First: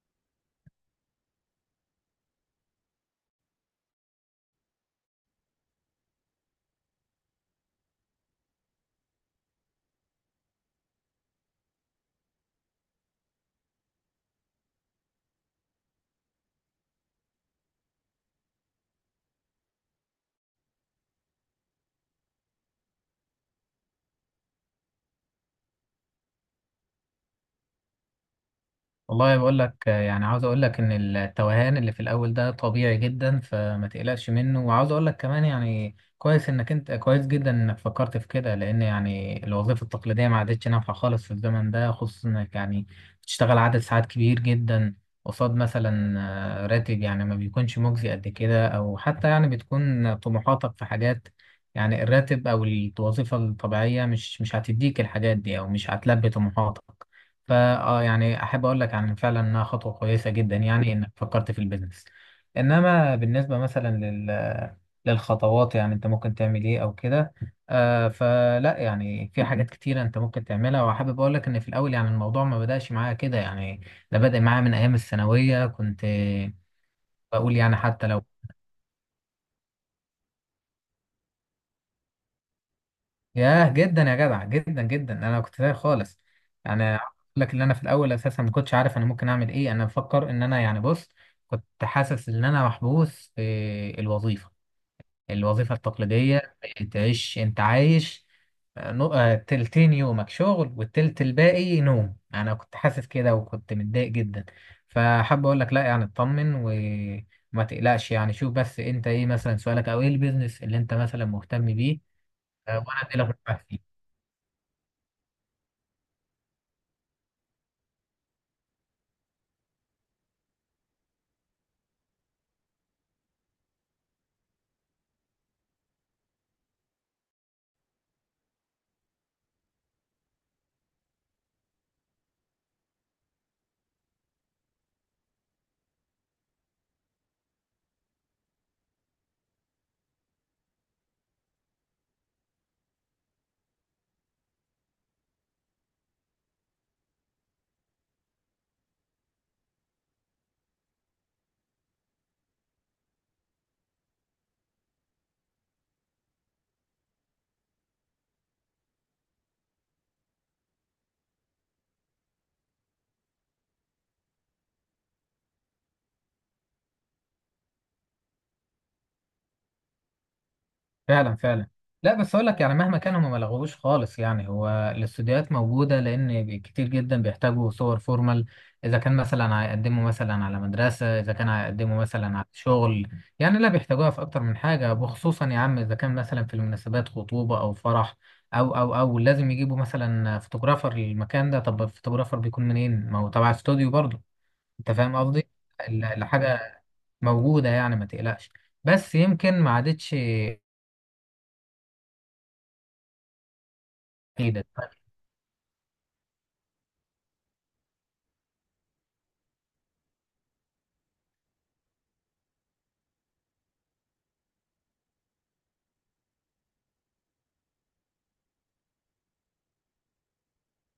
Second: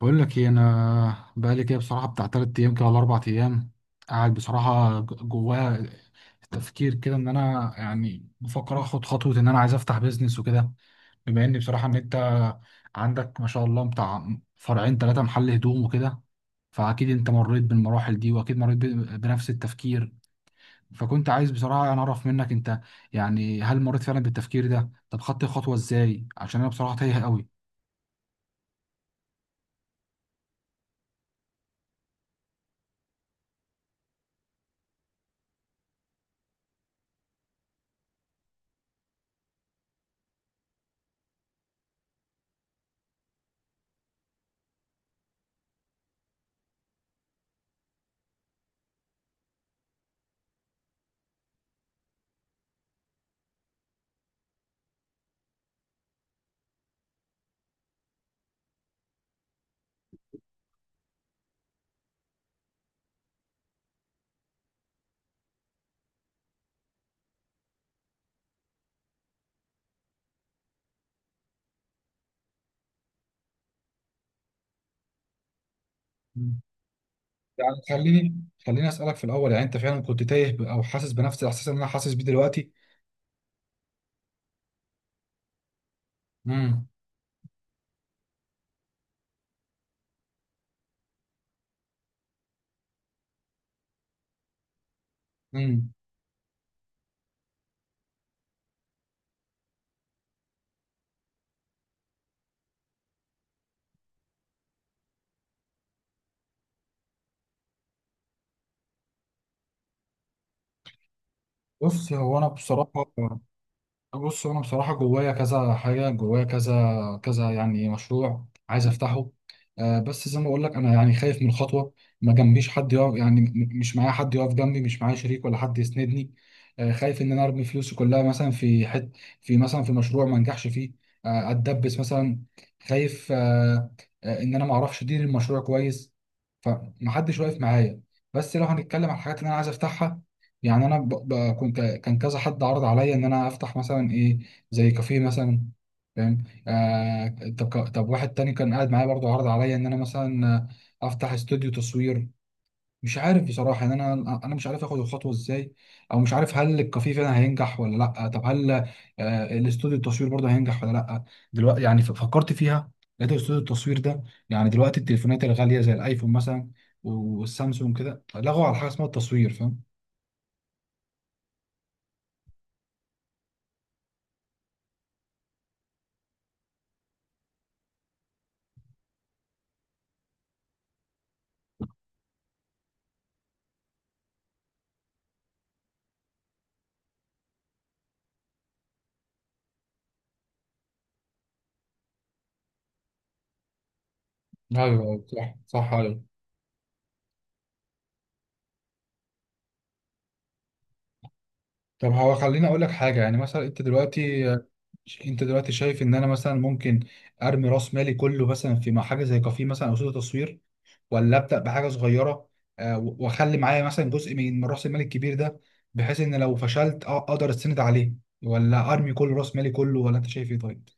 بقول لك ايه؟ انا بقالي كده بصراحه بتاع تلات ايام كده ولا اربع ايام قاعد بصراحه جوايا تفكير كده ان انا يعني بفكر اخد خطوه ان انا عايز افتح بيزنس وكده، بما ان بصراحه ان انت عندك ما شاء الله بتاع فرعين ثلاثه محل هدوم وكده. فاكيد انت مريت بالمراحل دي، واكيد مريت بنفس التفكير. فكنت عايز بصراحه انا اعرف منك انت، يعني هل مريت فعلا بالتفكير ده؟ طب خدت الخطوه ازاي؟ عشان انا بصراحه تايه قوي. والله بقول لك، يعني عاوز اقول لك ان التوهان اللي في الاول ده طبيعي جدا فما تقلقش منه. وعاوز اقول لك كمان يعني كويس انك، انت كويس جدا انك فكرت في كده، لان يعني الوظيفه التقليديه ما عادتش نافعه خالص في الزمن ده، خصوصا انك يعني بتشتغل عدد ساعات كبير جدا قصاد مثلا راتب يعني ما بيكونش مجزي قد كده، او حتى يعني بتكون طموحاتك في حاجات، يعني الراتب او الوظيفه الطبيعيه مش هتديك الحاجات دي، او مش هتلبي طموحاتك. فا يعني احب اقول لك عن فعلا انها خطوه كويسه جدا، يعني انك فكرت في البيزنس. انما بالنسبه مثلا للخطوات، يعني انت ممكن تعمل ايه او كده. فلا يعني في حاجات كتيره انت ممكن تعملها، وحابب اقول لك ان في الاول يعني الموضوع ما بداش معايا كده يعني، ده بدأ معايا من ايام الثانويه. كنت بقول يعني يعني حتى لو، خليني اسالك في الاول، يعني انت فعلا كنت تايه او حاسس بنفس الاحساس اللي انا حاسس بيه دلوقتي؟ ياه جدا يا جدع، جدا جدا انا كنت تايه خالص. يعني امم. اقول لك ان انا في الاول اساسا ما كنتش عارف انا ممكن اعمل ايه، انا بفكر ان انا يعني، بص كنت حاسس ان انا محبوس في الوظيفه امم. التقليديه. تعيش انت عايش تلتين يومك شغل والتلت الباقي نوم. انا كنت حاسس كده وكنت متضايق جدا. فحاب اقول لك لا، يعني اطمن وما تقلقش. يعني شوف بس، انت ايه مثلا سؤالك، او ايه البيزنس اللي انت مثلا مهتم بيه؟ بص هو انا بصراحه، وانا اديلك نصيحة. بص انا بصراحه جوايا كذا حاجه، جوايا كذا كذا يعني مشروع عايز افتحه. آه، بس زي ما بقول لك انا يعني خايف من الخطوه. ما جنبيش حد يقف، يعني مش معايا حد يقف جنبي، مش معايا شريك ولا حد يسندني. آه، خايف ان انا ارمي فلوسي كلها مثلا في مثلا في مشروع ما انجحش فيه، آه، اتدبس مثلا، خايف، آه ان انا ما اعرفش ادير المشروع كويس، فمحدش واقف معايا. بس لو هنتكلم على الحاجات اللي انا عايز افتحها، يعني انا كان كذا حد عرض عليا ان انا افتح مثلا ايه؟ زي كافيه مثلا، فاهم؟ طب طب واحد تاني كان قاعد معايا برضو عرض عليا ان انا مثلا، افتح استوديو تصوير. مش عارف بصراحة ان انا مش عارف اخد الخطوة ازاي، او مش عارف هل الكافيه فعلا هينجح ولا لا. طب هل الاستوديو التصوير برضه هينجح ولا لا؟ دلوقتي يعني فكرت فيها، لقيت استوديو التصوير ده. يعني دلوقتي التليفونات الغالية زي الايفون مثلا والسامسونج كده لغوا على حاجة اسمها التصوير، فاهم؟ فعلا فعلا. لا بس اقول لك يعني مهما كان هم ما لغوش خالص، يعني هو الاستوديوهات موجوده لان كتير جدا بيحتاجوا صور فورمال. اذا كان مثلا هيقدموا مثلا على مدرسه، اذا كان هيقدموا مثلا على شغل، يعني لا بيحتاجوها في اكتر من حاجه. وخصوصا يا عم اذا كان مثلا في المناسبات خطوبه او فرح، او لازم يجيبوا مثلا فوتوغرافر للمكان ده. طب الفوتوغرافر بيكون منين؟ ما هو تبع استوديو برضه. انت ايوه، فاهم أيوة، قصدي؟ صح صح، ايوه. الحاجه موجوده، يعني ما تقلقش، بس يمكن ما عادتش طب هو خليني اقول لك حاجه، يعني مثلا جديدة. انت دلوقتي شايف ان انا مثلا ممكن ارمي راس مالي كله مثلا مع حاجه زي كافيه مثلا او استوديو تصوير، ولا ابدا بحاجه صغيره، واخلي معايا مثلا جزء من راس المال الكبير ده، بحيث ان لو فشلت اقدر استند عليه، ولا ارمي كل راس مالي كله؟ ولا انت شايف ايه طيب؟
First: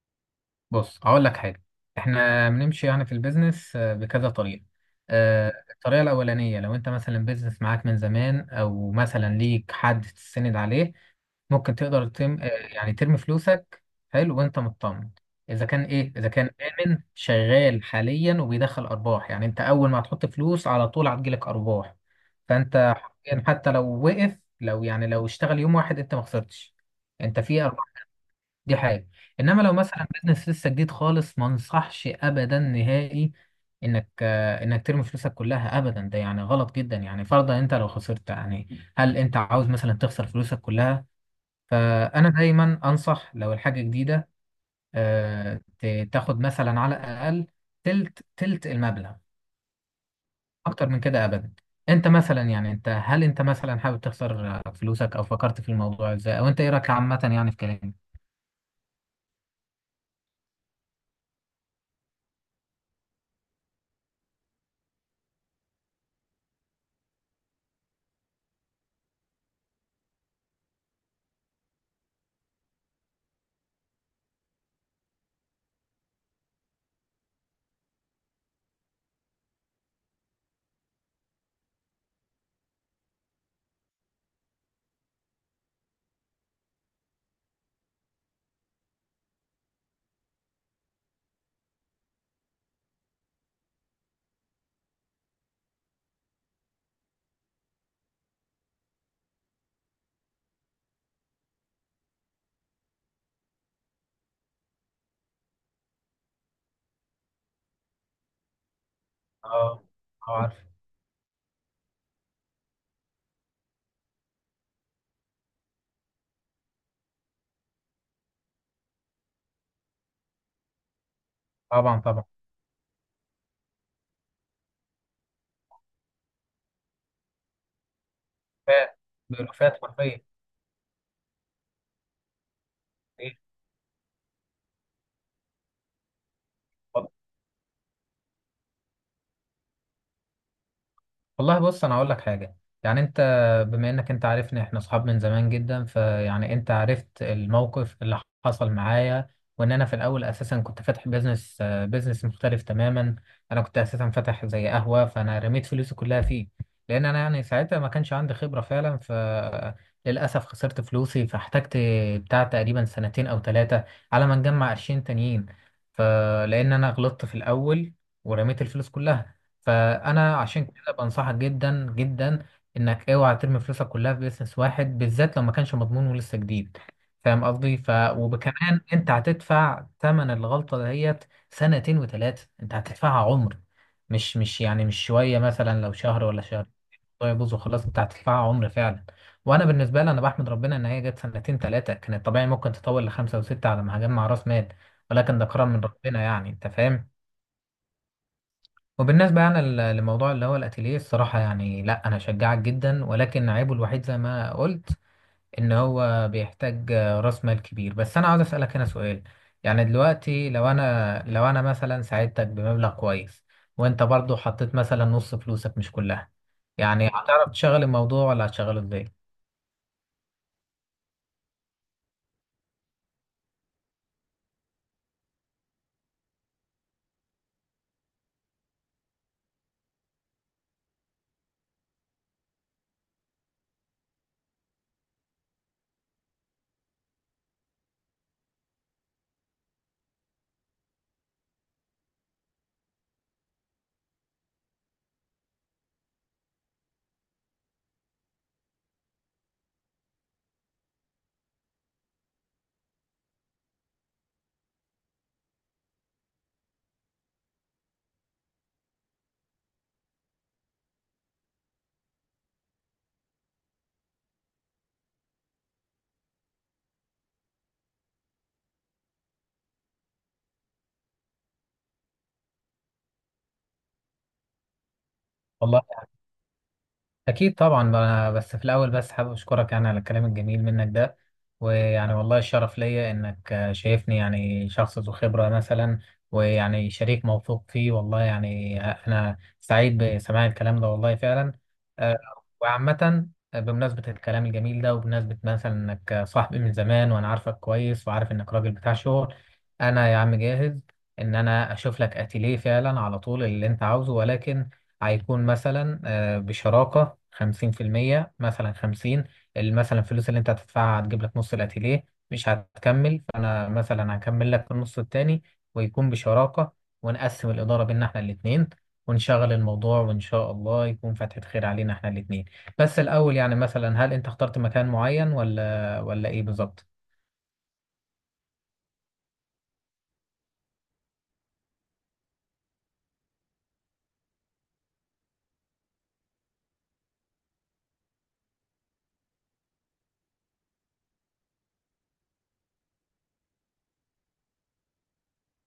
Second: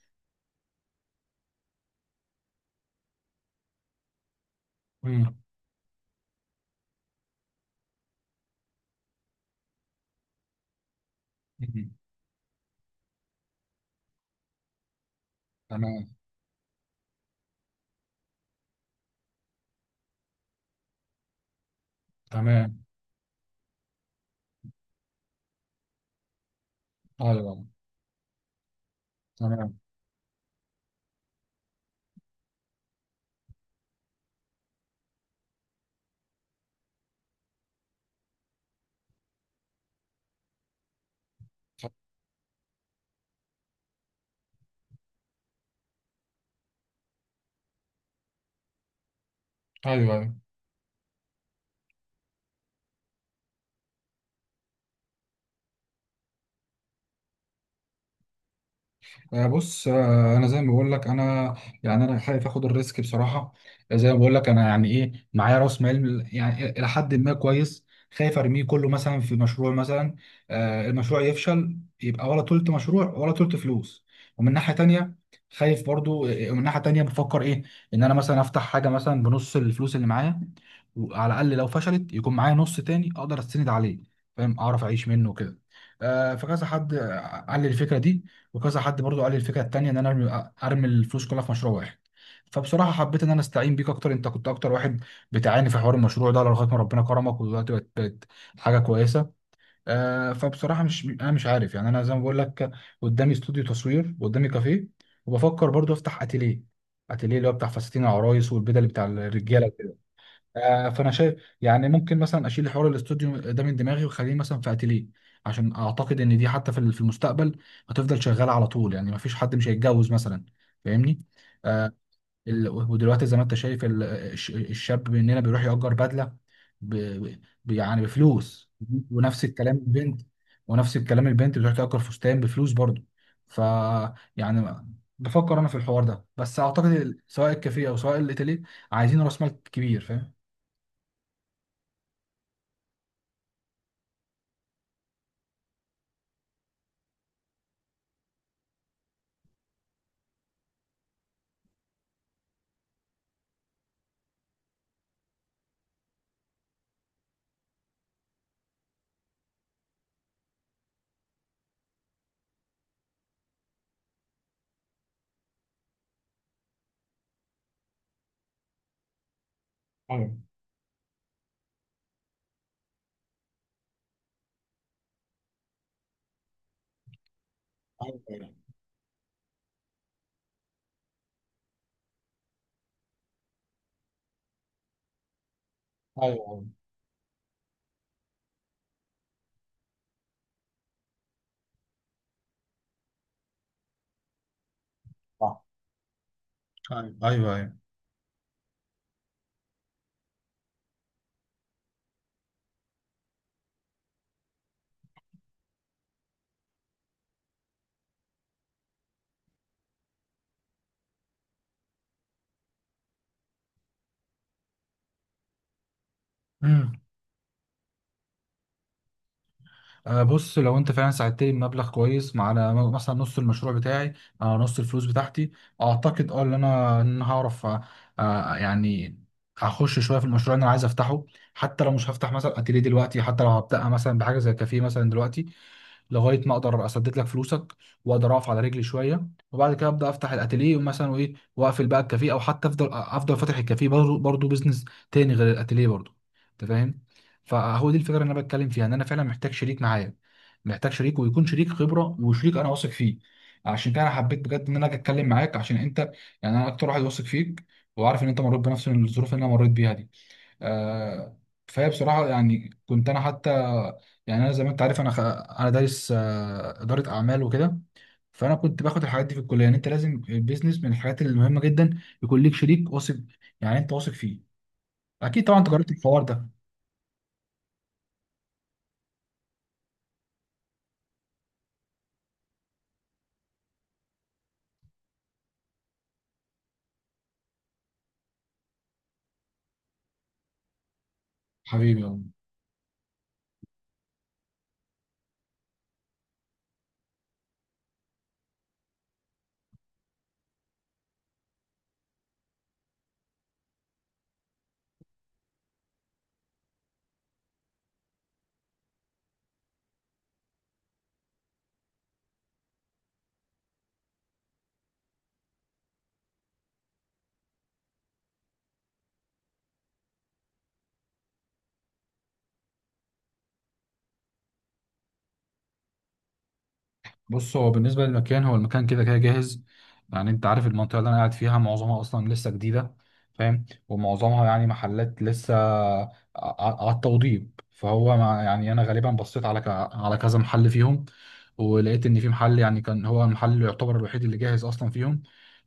بص هقول لك حاجة: احنا بنمشي يعني في البيزنس بكذا طريقة. مم. مم. الطريقة الأولانية، لو انت مثلا بيزنس معاك من زمان او مثلا ليك حد تستند عليه، ممكن مم. تقدر تم آه، يعني ترمي فلوسك. حلو وانت مطمن، اذا كان تمام. اذا كان آمن شغال حاليا وبيدخل ارباح، يعني انت اول ما هتحط فلوس على طول هتجيلك ارباح. تمام. فانت حرفياً حتى لو وقف لو يعني لو اشتغل يوم واحد انت ما خسرتش. انت في ايوه. دي حاجة. انما لو تمام. مثلا بيزنس لسه جديد خالص، ما انصحش ابدا نهائي انك ترمي فلوسك كلها ابدا. ده يعني غلط جدا، يعني فرضا انت لو خسرت يعني، هل انت عاوز مثلا تخسر فلوسك كلها؟ فانا دايما انصح لو الحاجة جديدة، تاخد مثلا على الاقل تلت المبلغ، ايوه، أيوة. اكتر من كده ابدا. انت مثلا يعني، انت هل انت مثلا حابب تخسر فلوسك؟ او فكرت في الموضوع ازاي؟ او انت ايه رايك عامة يعني في كلامي؟ بص، انا زي ما بقول لك، انا يعني انا خايف اخد الريسك بصراحه. زي ما بقول لك انا، يعني ايه، معايا راس مال يعني الى حد ما كويس، خايف ارميه كله مثلا في مشروع مثلا، المشروع يفشل يبقى ولا تلت مشروع ولا تلت فلوس. ومن ناحيه تانية خايف برضو، ومن ناحيه تانية بفكر ايه، ان انا مثلا افتح حاجه مثلا بنص الفلوس اللي معايا، وعلى الاقل لو فشلت يكون معايا نص تاني اقدر استند عليه، فاهم؟ اعرف اعيش منه كده. فكذا حد، قال لي الفكره دي، وكذا حد برضو قال لي الفكره التانيه ان انا ارمي الفلوس كلها في مشروع واحد. فبصراحه حبيت ان انا استعين بيك اكتر، انت كنت اكتر واحد بتعاني في حوار المشروع ده لغايه ما ربنا كرمك، ودلوقتي بقت حاجه كويسه. آه، فبصراحه مش انا مش عارف، يعني انا زي ما بقول لك، قدامي استوديو تصوير، قدامي كافيه، وبفكر برضو افتح اتيليه. اتيليه اللي هو بتاع فساتين العرايس والبدل بتاع اه، الرجاله. عارف. فانا شايف يعني ممكن مثلا اشيل حوار الاستوديو ده من دماغي واخليه مثلا في اتيليه، عشان اعتقد ان دي حتى في المستقبل هتفضل شغاله على طول. يعني ما فيش حد مش هيتجوز مثلا، فاهمني؟ آه طبعا طبعا. ودلوقتي زي ما انت شايف، الشاب مننا بيروح يأجر بدله ب يعني بفلوس. بيروفات. ونفس الكلام بيروفات البنت. حرفيا. بتروح تأجر فستان بفلوس برضه. ايه. ف يعني بفكر انا في الحوار ده، بس اعتقد اتفضل. سواء الكافيه او سواء الاتيليه عايزين راس مال كبير، فاهم؟ والله بص، انا هقول لك حاجه. يعني بما انك انت عارفني، احنا اصحاب من زمان جدا، فيعني انت عرفت الموقف اللي حصل معايا، وان انا في الاول اساسا كنت فاتح بيزنس، مختلف تماما. انا كنت اساسا فاتح زي قهوه، فانا رميت فلوسي كلها فيه، لان انا يعني ساعتها ما كانش عندي خبره فعلا. فللاسف خسرت فلوسي، فاحتجت بتاع تقريبا سنتين او 3 على ما نجمع قرشين تانيين. فلان انا غلطت في الاول ورميت الفلوس كلها، ايوه، فانا عشان كده بنصحك جدا جدا انك اوعى ترمي فلوسك كلها في بيزنس واحد، بالذات لو ما كانش مضمون ولسه جديد. فاهم قصدي؟ ايوه، ايوه، وكمان انت هتدفع ثمن الغلطه ديت. سنتين و3 انت هتدفعها عمر، مش يعني مش شويه، مثلا لو شهر ولا ايوه، شهر. طيب بص وخلاص، انت هتدفعها عمر فعلا. وانا بالنسبه لي انا بحمد ربنا ان هي جت سنتين 3، كانت طبيعي ممكن تطول ل5 و6 على ما هجمع راس مال. ولكن ده صح. كرم من ربنا، يعني انت فاهم. ايوه، ايوه، ايوه. وبالنسبة يعني لموضوع اللي هو الأتيليه، الصراحة يعني لا، أنا أشجعك جدا، ولكن عيبه الوحيد زي ما قلت إن هو بيحتاج رأس مال كبير. بس أنا عاوز أسألك هنا سؤال: يعني دلوقتي لو أنا، مثلا ساعدتك بمبلغ كويس، وأنت برضو حطيت مثلا نص فلوسك مش كلها، امم. يعني هتعرف تشغل الموضوع ولا هتشغله إزاي؟ آه، بص، لو انت فعلا ساعدتني بمبلغ كويس على مثلا نص المشروع بتاعي، آه، نص الفلوس بتاعتي، اعتقد ان انا هعرف، يعني اخش شويه في المشروع اللي انا عايز افتحه. حتى لو مش هفتح مثلا اتيليه دلوقتي، حتى لو هبدأ مثلا بحاجه زي كافيه مثلا دلوقتي، لغايه ما اقدر اسدد لك فلوسك، واقدر اقف على رجلي شويه، وبعد كده ابدا افتح الاتيليه مثلا، وايه، واقفل بقى الكافيه، او حتى افضل فاتح الكافيه برضه، بزنس تاني غير الاتيليه برضه. انت فاهم؟ فهو دي الفكره اللي انا بتكلم فيها، ان انا فعلا محتاج شريك معايا، محتاج شريك ويكون شريك خبره وشريك انا واثق فيه. عشان كده انا حبيت بجد ان انا اجي اتكلم معاك، عشان انت، يعني انا اكتر واحد واثق فيك، وعارف ان انت مريت بنفس الظروف اللي انا مريت بيها دي. آه، فهي بصراحة، يعني كنت أنا حتى، يعني أنا زي ما أنت عارف أنا أنا دارس إدارة أعمال وكده. فأنا كنت باخد الحاجات دي في الكلية، يعني أنت لازم البيزنس من الحاجات المهمة جدا يكون ليك شريك واثق، يعني أنت واثق فيه، أكيد طبعا أنت جربت الحوار ده. أكيد طبعا. بس في الأول بس حابب أشكرك يعني على الكلام الجميل منك ده، ويعني والله الشرف ليا إنك شايفني يعني شخص ذو خبرة مثلا، ويعني شريك موثوق فيه. والله يعني أنا سعيد بسماع الكلام ده والله فعلا. حبيبي. آه، وعامة، بمناسبة الكلام الجميل ده وبمناسبة مثلا إنك صاحبي من زمان وأنا عارفك كويس، وعارف إنك راجل بتاع شغل، أنا يا عم جاهز إن أنا أشوف لك أتيليه فعلا على طول اللي أنت عاوزه. ولكن هيكون مثلا بشراكة 50%، مثلا 50، مثلا الفلوس اللي انت هتدفعها هتجيب لك نص الاتيليه، مش هتكمل، فانا مثلا هكمل لك النص التاني، ويكون بشراكة، ونقسم الإدارة بينا احنا الاتنين، ونشغل الموضوع، وإن شاء الله يكون فتحة خير علينا احنا الاتنين. بس الأول يعني مثلا هل أنت اخترت مكان معين ولا إيه بالظبط؟ بص، هو بالنسبة للمكان، هو المكان كده كده جاهز. يعني انت عارف المنطقة اللي انا قاعد فيها معظمها اصلا لسه جديدة، فاهم؟ ومعظمها يعني محلات لسه على التوضيب. فهو مع يعني انا غالبا بصيت على على كذا محل فيهم، ولقيت ان في محل يعني كان هو المحل اللي يعتبر الوحيد اللي جاهز اصلا فيهم،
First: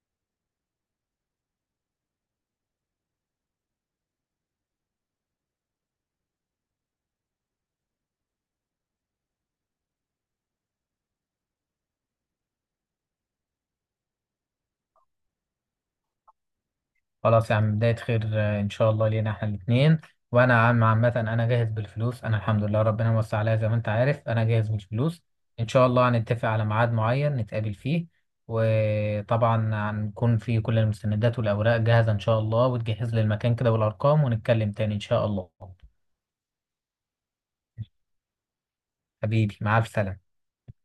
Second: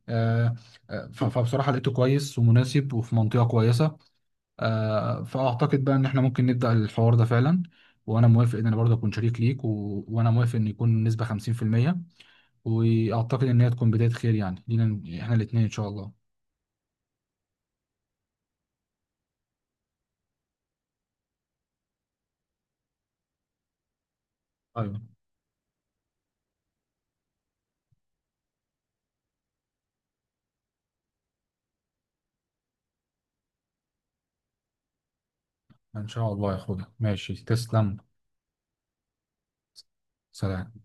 آه، فبصراحة لقيته كويس ومناسب وفي منطقة كويسة. فاعتقد بقى ان احنا ممكن نبدأ الحوار ده فعلا، وانا موافق ان انا برضه اكون شريك ليك، وانا موافق ان يكون النسبة 50%، واعتقد ان هي تكون بدايه خير يعني لينا احنا الاثنين ان شاء الله. خلاص يا عم، بداية خير إن شاء الله لينا إحنا الاتنين. وأنا عم عامة أنا جاهز بالفلوس، أنا الحمد لله ربنا موسع عليا زي ما أنت عارف، أنا جاهز ايوه، بالفلوس. إن شاء الله هنتفق على ميعاد معين نتقابل فيه، وطبعا هنكون في كل المستندات والأوراق جاهزة إن شاء الله، وتجهز لي المكان كده والأرقام ونتكلم تاني إن شاء الله. ان شاء الله يا اخويا. ماشي، تسلم. حبيبي مع السلامة. سلام.